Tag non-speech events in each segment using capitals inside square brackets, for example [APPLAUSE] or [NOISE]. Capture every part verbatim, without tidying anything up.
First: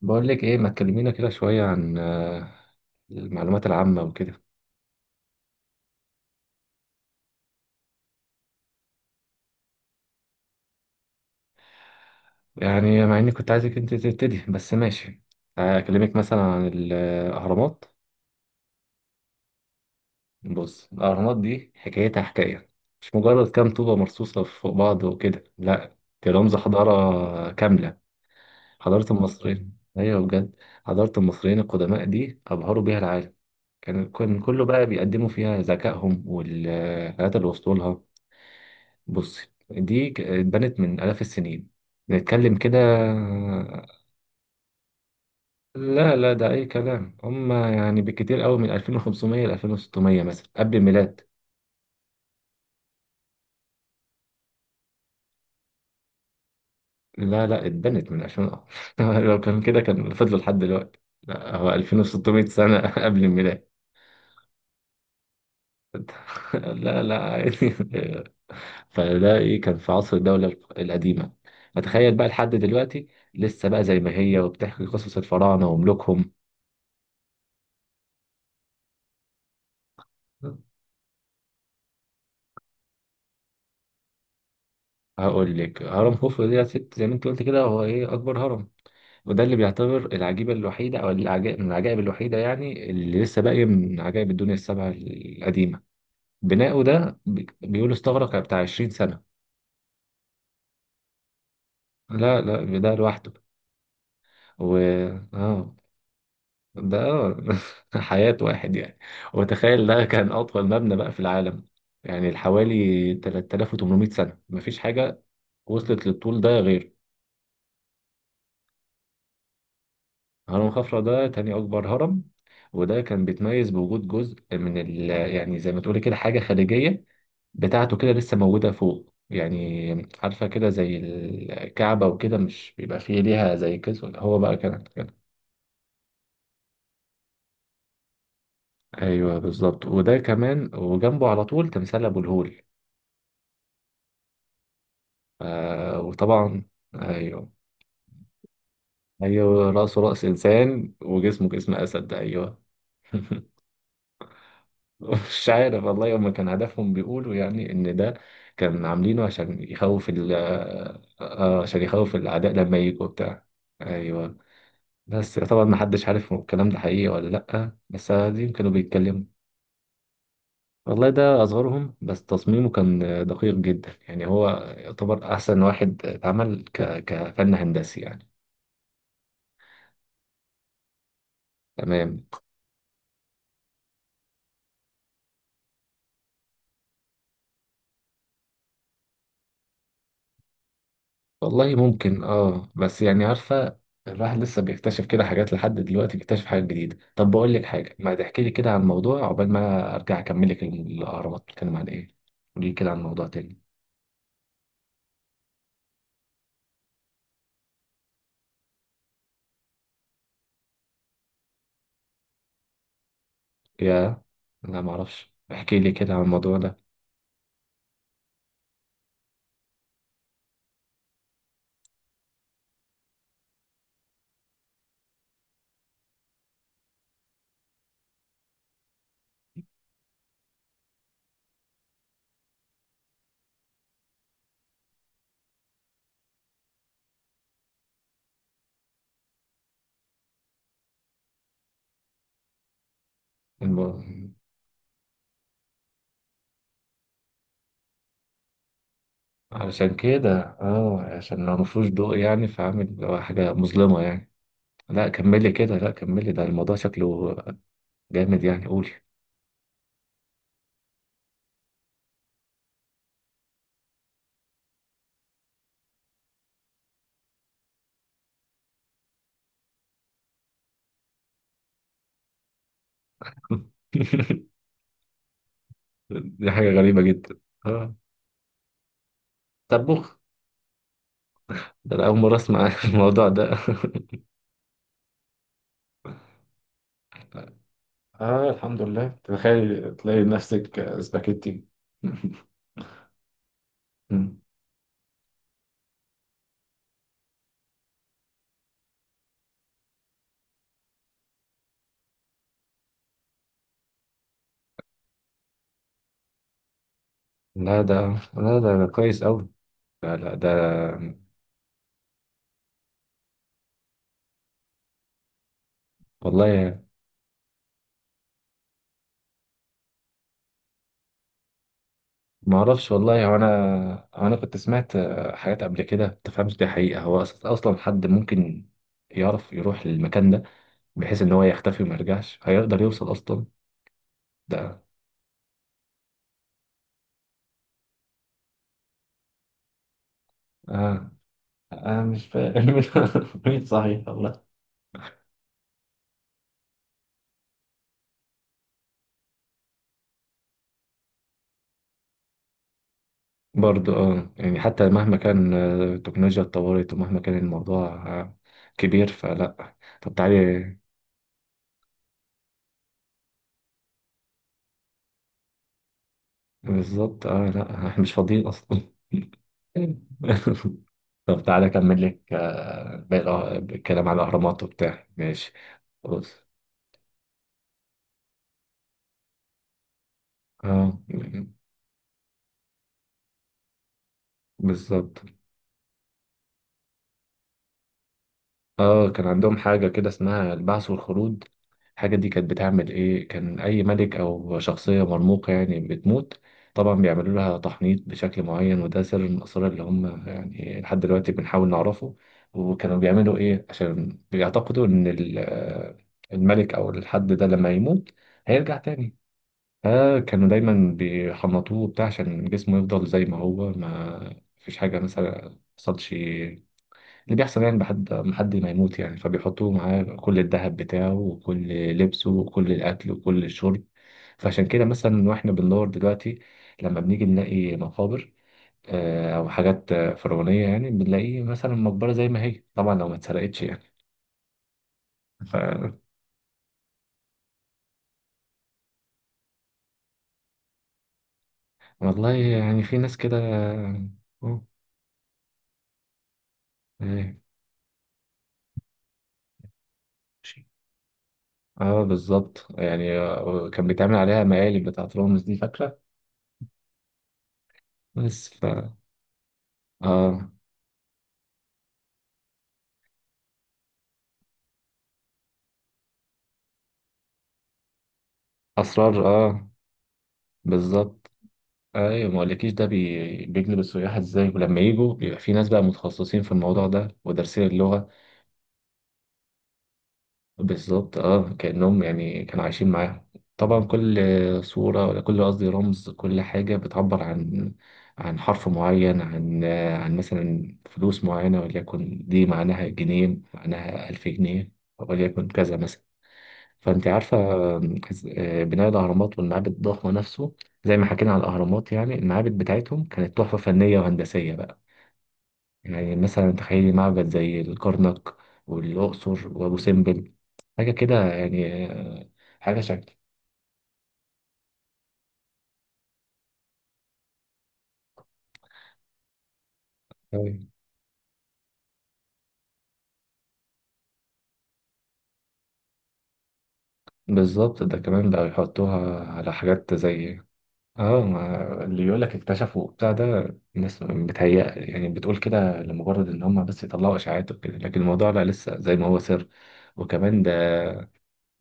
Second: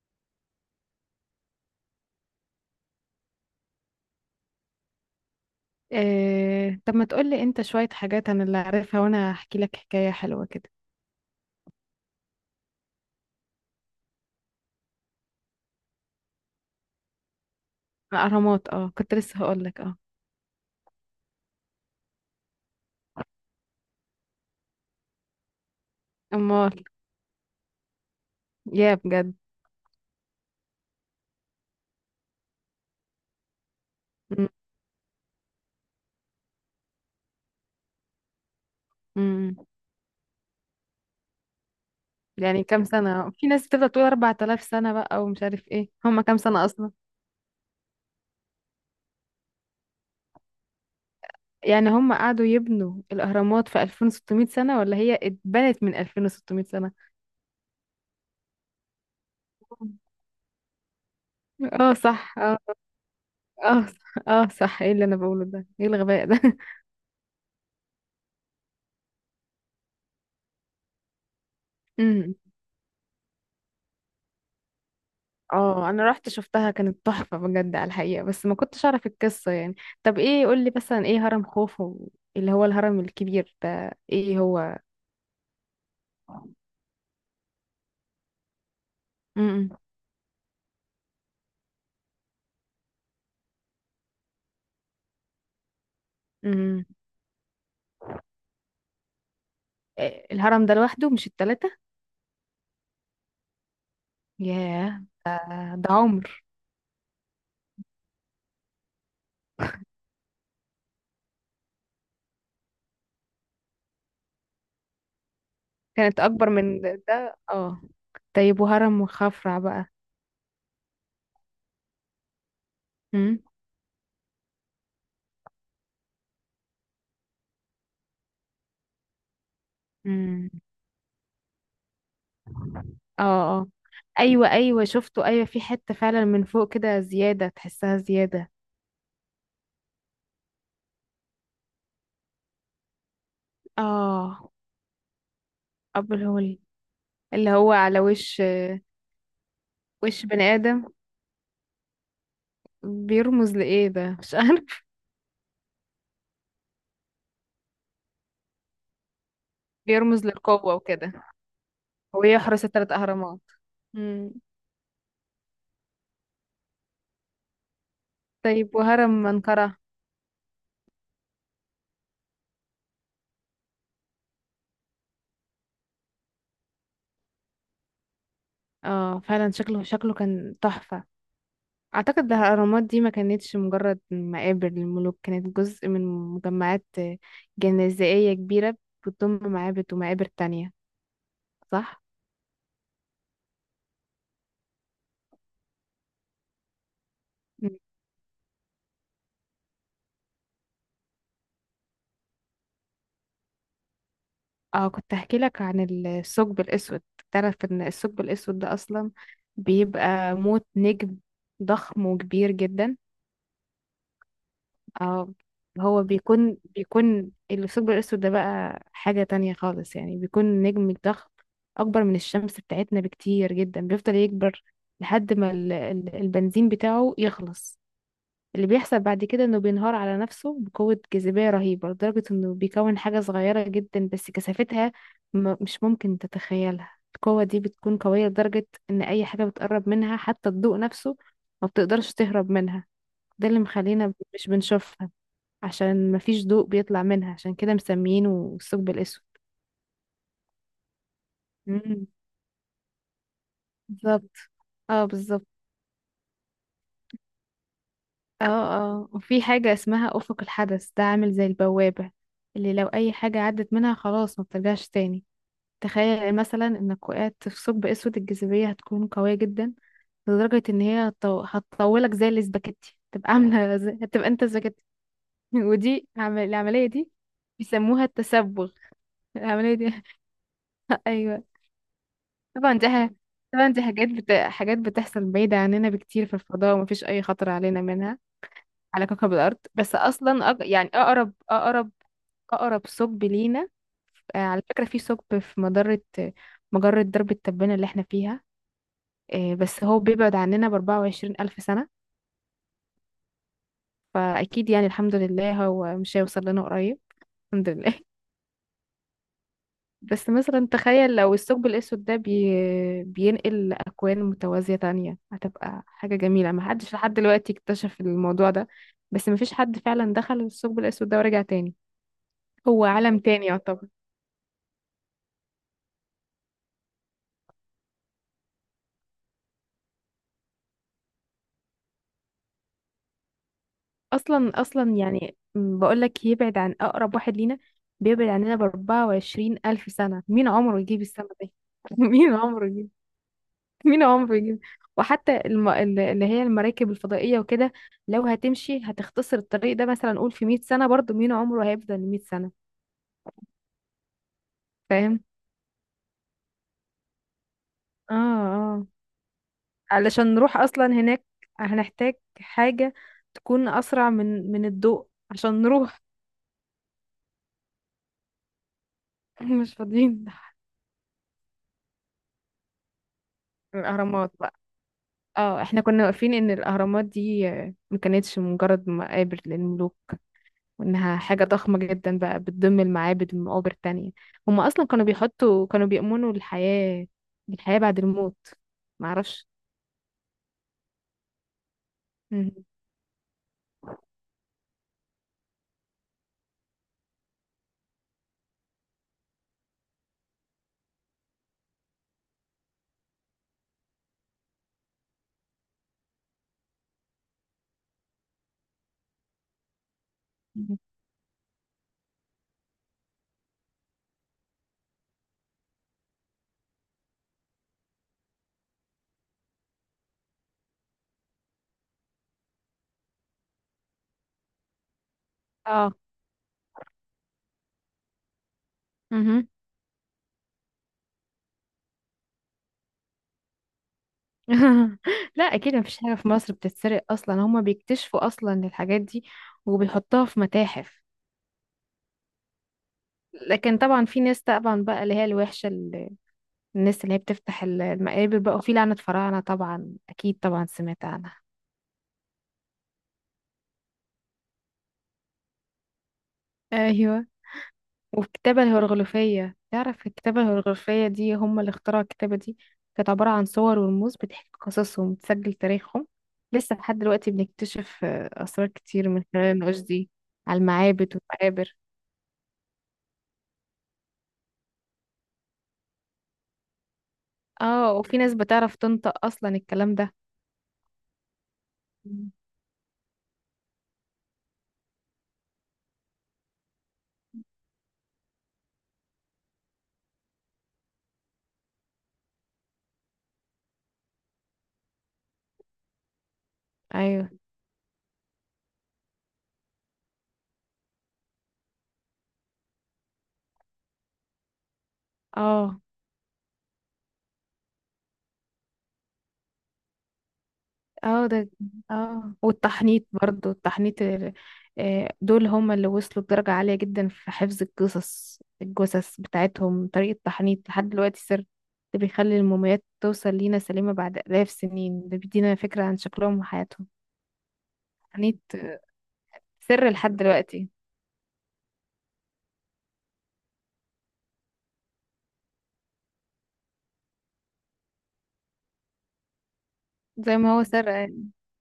بقول لك ايه ما تكلمينا كده شوية عن آه، المعلومات العامة وكده. إيه، طب ما تقولي انت شوية حاجات انا اللي عارفها وانا هحكي لك حكاية حلوة كده. يعني مع اني كنت عايزك انت تبتدي، بس ماشي. اكلمك مثلا عن الاهرامات. الاهرامات، اه كنت لسه هقول لك اه بص، الاهرامات دي حكايتها حكاية، مش مجرد كام طوبة مرصوصة فوق بعض وكده، لا، دي رمز امال، حضارة كاملة. يا حضارة بجد. المصريين، ايوه بجد، حضارة المصريين القدماء دي ابهروا بيها العالم. كان كان م- كله بقى بيقدموا فيها ذكائهم والحاجات اللي وصلوا لها. بصي، م- دي ك- اتبنت من آلاف السنين، نتكلم يعني كده. كام سنة؟ في ناس تبدأ تقول أربعة آلاف سنة بقى ومش عارف ايه، لا هم لا، كام ده سنة أي اصلا؟ كلام، هم يعني بالكتير قوي من ألفين وخمسمية ل ألفين وستمية مثلا قبل الميلاد. يعني هم قعدوا يبنوا الاهرامات في ألفين وستمائة سنة ولا هي اتبنت من ألفين وستمائة سنة؟ لا لا، اتبنت من ألفين؟ [LAUGHS] لو كان كده كان فضلوا لحد دلوقتي، لا هو اه صح ألفين وستمائة اه. سنة [LAUGHS] قبل الميلاد. اه صح. اه صح، ايه اللي انا بقوله ده؟ ايه الغباء ده؟ [LAUGHS] لا لا، عادي [LAUGHS] فده ايه، كان في عصر الدولة القديمة. فتخيل بقى لحد [LAUGHS] دلوقتي لسه بقى زي ما هي، وبتحكي قصص الفراعنة اه، انا رحت وملوكهم. شفتها، كانت تحفة بجد على الحقيقة، بس ما كنتش اعرف القصة يعني. طب ايه، قولي مثلا ايه هرم خوفو؟ اللي هو الهرم الكبير ده، ايه هو؟ هقول لك، هرم خوفو دي ست زي ما انت قلت كده، هو ايه؟ اكبر هرم، وده اللي امم بيعتبر العجيبه الوحيده، او العجائب من العجائب الوحيده يعني، اللي لسه باقيه من عجائب الدنيا السبع القديمه. بناؤه امم ده بي- بيقولوا استغرق بتاع عشرين سنه. إيه الهرم ده لوحده مش التلاتة؟ لا لا، ده لوحده. و ياه، ده اه، ده عمر. ده [LAUGHS] حياه واحد يعني. وتخيل ده كان اطول مبنى بقى في العالم، يعني حوالي تلت تلاف وتمنمية سنه مفيش حاجه وصلت كانت للطول ده اكبر من غيره. ده، ده- اه. طيب، وهرم خفرع بقى؟ هرم خفرع ده تاني أكبر هرم، وده كان امم. بيتميز بوجود جزء من ال يعني زي ما تقولي كده، حاجة خارجية بتاعته كده لسه موجودة فوق يعني. عارفة امم. كده زي الكعبة وكده، مش بيبقى فيه اه. ليها اه. زي كده، هو ايوه، بقى كان ايوه كده. شفته، ايوه، في حتة فعلا من فوق كده زيادة، تحسها زيادة. أيوه بالظبط، وده كمان وجنبه على طول تمثال أبو الهول. اه. آه ابو الهول، وطبعا. اللي أيوه، هو على وش، أيوه، رأسه رأس وش بني ادم. إنسان وجسمه جسم أسد، أيوه. بيرمز [LAUGHS] لإيه ده؟ [LAUGHS] مش عارف. مش عارف والله، هما كان هدفهم بيقولوا يعني ان ده كان عاملينه عشان يخوف بيرمز ال للقوة آه، وكده، آه، عشان يخوف الاعداء ويحرس لما الثلاث يجوا أهرامات. بتاع. مم. ايوه. بس طبعا ما حدش عارف هو الكلام ده حقيقي ولا لا، بس عادي كانوا طيب، وهرم بيتكلموا. منقرة؟ والله ده اصغرهم، بس تصميمه كان دقيق جدا يعني، هو يعتبر احسن واحد اتعمل ك... كفن هندسي يعني. اه فعلا شكله، شكله كان تحفة. تمام. أعتقد ده الأهرامات دي ما كانتش مجرد مقابر للملوك، كانت جزء من مجمعات جنائزية كبيرة، بتضم معابد ومقابر تانية، والله صح؟ ممكن، اه، بس يعني عارفة الواحد لسه بيكتشف كده حاجات لحد دلوقتي، بيكتشف حاجات جديدة. طب بقول لك مم. حاجة، ما تحكي لي كده عن موضوع عقبال ما ارجع اكمل لك الاهرامات، بتتكلم عن ايه؟ قولي لي كده عن موضوع تاني. اه، كنت هحكي لك عن الثقب الأسود. تعرف إن الثقب الأسود ده أصلا بيبقى موت نجم ضخم وكبير جدا؟ يا، لا ما اه، اعرفش، احكي لي هو كده عن بيكون الموضوع ده. بيكون الثقب الأسود ده بقى حاجة تانية خالص يعني، بيكون نجم ضخم أكبر من الشمس بتاعتنا بكتير جدا، بيفضل يكبر لحد ما ال- ال- البنزين بتاعه يخلص. اللي بيحصل بعد كده إنه بينهار على نفسه بقوة جاذبية رهيبة، لدرجة إنه بيكون حاجة صغيرة جدا بس كثافتها م- مش ممكن تتخيلها. القوة دي بتكون قوية لدرجة إن أي حاجة بتقرب منها، حتى الضوء نفسه، ما بتقدرش تهرب منها. ده اللي الم... مخلينا مش بنشوفها، عشان مفيش ضوء بيطلع منها، عشان كده مسميينه الثقب الأسود. علشان كده، اه، عشان لو مفهوش امم. ضوء يعني، فعامل حاجة مظلمة يعني. بالظبط. اه، لا بالظبط. كملي كده، لا كملي، ده الموضوع شكله جامد اه، يعني، قولي. اه، وفي حاجة اسمها أفق الحدث، ده عامل زي البوابة، اللي لو أي حاجة عدت منها خلاص، ما بترجعش تاني. تخيل مثلا إنك وقعت في ثقب أسود، الجاذبية هتكون قوية جدا لدرجة إن هي هتطو- هتطولك زي الاسباجيتي، تبقى عاملة زي، هتبقى أنت [LAUGHS] اسباجيتي. [LAUGHS] ودي عمل... دي حاجة العملية غريبة دي جدا. اه بيسموها التسبغ، العملية طب دي. بص، [LAUGHS] أيوه. ده أنا أول مرة أسمع طبعا [LAUGHS] دي ح- الموضوع ده. طبعا دي حاجات بت... حاجات بتحصل بعيدة عننا بكتير في الفضاء، ومفيش أي خطر علينا منها اه الحمد على لله، كوكب الأرض. بس تخيل تلاقي أصلا أق... يعني نفسك أقرب سباكيتي. أقرب أقرب ثقب لينا، [LAUGHS] آه، مم. على فكرة، في ثقب في مجرة، مجرة درب التبانة اللي احنا فيها. آه، بس هو بيبعد عننا بأربعة وعشرين ألف سنة. فأكيد يعني الحمد لله هو مش هيوصل لنا قريب. الحمد لا ده، لله. لا ده, ده كويس أوي. لا بس لا ده. مثلا تخيل لو الثقب الأسود ده بي... بينقل أكوان متوازية تانية، هتبقى حاجة جميلة. والله محدش لحد دلوقتي اكتشف الموضوع ده، بس مفيش حد فعلا دخل الثقب الأسود ده ورجع تاني. ما هو أعرفش، عالم والله هو تاني يعتبر. أنا هو أنا كنت سمعت آه، حاجات قبل كده، ما تفهمش دي حقيقة، هو أص- أصلا حد ممكن يعرف يروح للمكان ده، بحيث إن هو يختفي وما يرجعش هيقدر يوصل أصلا. أصلا ده أصلا يعني، م، بقولك يبعد عن أقرب واحد لينا، بيبعد عننا بأربعة وعشرين ألف سنة. مين عمره يجيب آه السنة دي؟ [LAUGHS] انا مش مين فاهم. عمره؟ [LAUGHS] مين [LAUGHS] مين صحيح عمره والله. يجيب؟ وحتى الم... ال- اللي هي المراكب الفضائية وكده، لو هتمشي هتختصر الطريق ده، مثلا نقول في مئة سنة، برضو مين عمره هيفضل مئة سنة؟ برضه اه، يعني حتى مهما فاهم. كان آه، التكنولوجيا اتطورت، ومهما كان الموضوع اه. آه، اه. كبير، فلا. طب علشان نروح تعالي. اصلا هناك هنحتاج حاجة تكون اسرع من من الضوء عشان نروح. بالظبط، اه، لا [LAUGHS] احنا مش فاضيين اصلا. [LAUGHS] [LAUGHS] مش فاضيين. طب تعالى اكمل لك آه، باقي الأه- الكلام على الاهرامات بقى. الاهرامات وبتاع، ماشي. اه، احنا كنا واقفين بص، ان الاهرامات دي آه، ما كانتش مجرد مقابر للملوك، اه، وإنها حاجة ضخمة جدا بقى بتضم المعابد والمقابر التانية. هم أصلا كانوا بالظبط. بيحطوا، كانوا بيؤمنوا الحياة بالحياة بعد الموت. اه كان معرفش. عندهم حاجة كده اسمها البعث والخلود. الحاجة دي كانت مهم. بتعمل ايه، كان اي ملك او شخصية مرموقة يعني بتموت، طبعا بيعملوا لها تحنيط بشكل معين. وده سر من الاسرار اللي هم يعني لحد دلوقتي بنحاول نعرفه. وكانوا بيعملوا ايه؟ عشان بيعتقدوا ان ال- آه، الملك او الحد ده لما يموت هيرجع تاني. فكانوا مهم. دايما بيحنطوه بتاع، عشان جسمه يفضل زي ما هو، ما فيش حاجة مثلا حصلش. اللي بيحصل يعني بحد ما حد ما يموت يعني، فبيحطوه معاه كل الذهب بتاعه، وكل لبسه، وكل الأكل، وكل الشرب. فعشان كده مثلا واحنا بندور اه. دلوقتي، لما بنيجي نلاقي مقابر آه، أو مهم. حاجات آه، فرعونية يعني، بنلاقي مثلا مقبرة زي ما هي، طبعا لو ما اتسرقتش يعني. [LAUGHS] لا، ف أكيد مفيش حاجة في مصر بتتسرق أصلا، هما بيكتشفوا أصلا الحاجات دي وبيحطوها في متاحف. والله يعني في ناس كده. لكن طبعا في ناس آه، طبعا بقى اللي هي الوحشة، ال- الناس اللي هي إيه، بتفتح ال- المقابر بقى، وفي لعنة فراعنة طبعا، أكيد ماشي. طبعا سمعت عنها. اه بالظبط، يعني آه، كان بيتعمل عليها مقالب بتاعت رامز، دي فاكرة. ايوه، بس ف والكتابة الهيروغليفية، تعرف الكتابة اه. الهيروغليفية دي هم اللي اخترعوا الكتابة دي؟ كانت عبارة عن صور ورموز بتحكي قصصهم وتسجل تاريخهم. لسه لحد دلوقتي بنكتشف آه، أسرار كتير من أسرار خلال اه. النقوش دي على المعابد بالظبط، والمقابر. ايوه، ما اقولكيش ده بي- بيجذب السياح ازاي، ولما يجوا بيبقى في ناس بقى متخصصين في الموضوع ده ودارسين اه، اللغه. وفي ناس بتعرف تنطق أصلا الكلام ده. بالظبط اه، كانهم مم. يعني كانوا عايشين معاهم. طبعا كل صوره، ولا كل قصدي رمز، كل حاجه بتعبر عن عن حرف معين، عن عن مثلا فلوس معينه، وليكن دي معناها جنيه، معناها ألف جنيه، وليكن كذا مثلا، فانت أيوه. عارفه. إز- آه، بناء الاهرامات والمعابد الضخمه نفسه زي ما حكينا على الاهرامات، يعني المعابد بتاعتهم كانت تحفه فنيه وهندسيه بقى. اه. يعني مثلا تخيلي معبد زي الكرنك والاقصر وابو سمبل، حاجه كده اه. ده. يعني آه، اه، حاجه والتحنيط شكل. برضو، التحنيط ال- آه، دول هم اللي وصلوا لدرجة عالية جدا في حفظ القصص. الجثث بتاعتهم، طريقة تحنيط لحد دلوقتي سر، ده بيخلي الموميات توصل لينا سليمة بعد آلاف سنين، ده بيدينا فكرة عن شكلهم وحياتهم. بالظبط، ده كمان التحنيط بقى يحطوها على سر حاجات لحد زي دلوقتي، اه ما، اللي يقول لك اكتشفوا بتاع ده، الناس بتهيأ يعني، بتقول كده لمجرد ان هم بس يطلعوا اشاعات وكده، لكن الموضوع لا، لسه زي ما هو سر. زي وكمان ده، ما هو سر.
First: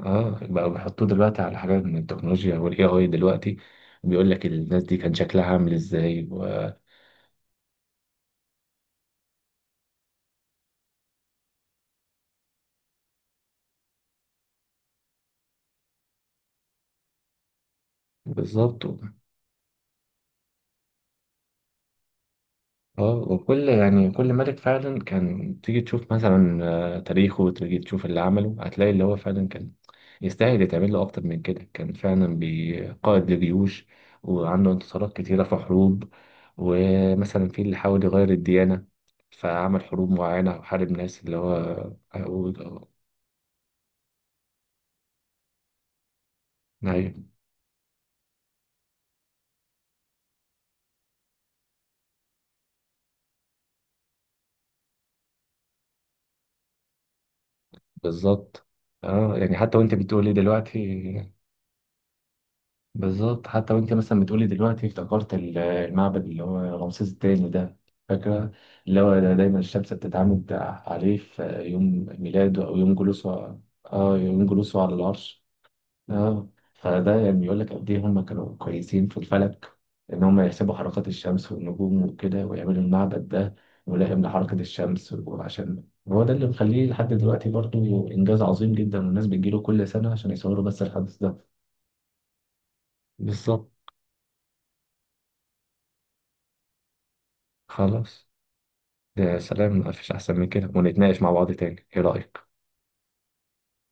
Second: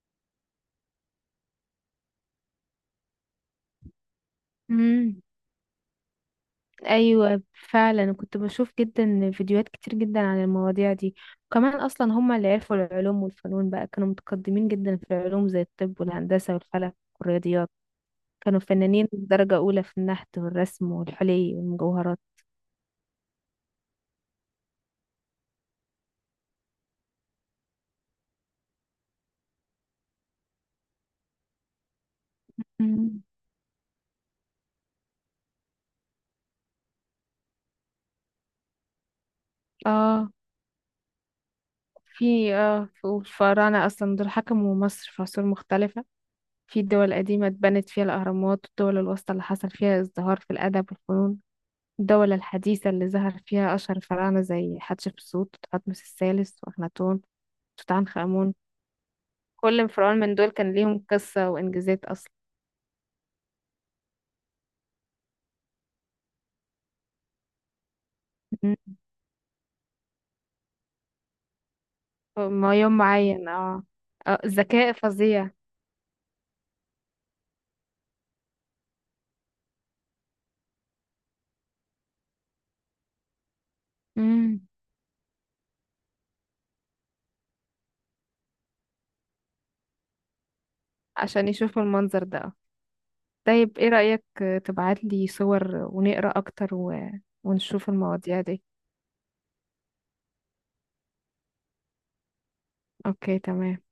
اه، بقى بيحطوه دلوقتي على حاجات من التكنولوجيا والاي اي دلوقتي، بيقول لك الناس دي كان مم. شكلها عامل ازاي و- ايوه، فعلا أنا كنت بشوف جدا فيديوهات كتير جدا عن المواضيع دي. وكمان اصلا هم اللي عرفوا العلوم والفنون بقى، كانوا متقدمين جدا في العلوم زي الطب والهندسة والفلك والرياضيات. كانوا بالظبط و- فنانين درجة اولى في النحت والرسم والحلي والمجوهرات. اه. وكل يعني، كل ملك فعلا، كان تيجي تشوف مثلا آه، تاريخه، وتيجي تشوف اللي عمله، هتلاقي اللي هو فعلا كان يستاهل يتعمل له اكتر من كده، كان فعلا بي- مم. قائد لجيوش، وعنده انتصارات كتيرة في حروب، ومثلا في اللي حاول يغير الديانة، فعمل حروب اه، معينة، وحارب ناس، اللي هو في اه، في- والفراعنة أصلا دول حكموا مصر في عصور مختلفة. في الدول أيوة. القديمة اتبنت فيها الأهرامات، والدول الوسطى اللي حصل فيها ازدهار في الأدب والفنون، الدولة الحديثة اللي ظهر فيها أشهر الفراعنة زي حتشبسوت وتحتمس الثالث وأخناتون، توت عنخ آمون. بالظبط، اه، يعني حتى كل وانت فرعون بتقولي من دول كان دلوقتي، ليهم قصة وإنجازات أصلا. بالظبط حتى وانت مثلا بتقولي دلوقتي افتكرت ال- المعبد اللي هو رمسيس الثاني ده، فاكره، مم. اللي هو ده دايما الشمس بتتعامد عليه في يوم ميلاده او ما يوم يوم معين، جلوسه. اه. اه آه، يوم جلوسه ذكاء على العرش. فظيع. اه، فده يعني يقول لك قد ايه هم كانوا كويسين في الفلك، ان هم يحسبوا حركات الشمس والنجوم وكده، ويعملوا المعبد ده ملائم لحركة مم. الشمس. وعشان هو ده اللي مخليه لحد دلوقتي برضه انجاز عظيم جدا، والناس بتجيله كل سنة عشان يصوروا بس الحدث ده. عشان يشوفوا المنظر ده آه. بالظبط. طيب، ايه رأيك تبعت لي صور ونقرأ أكتر و ونشوف خلاص، المواضيع دي؟ يا سلام مفيش أحسن من كده، ونتناقش مع بعض تاني، إيه رأيك؟ أوكي، تمام.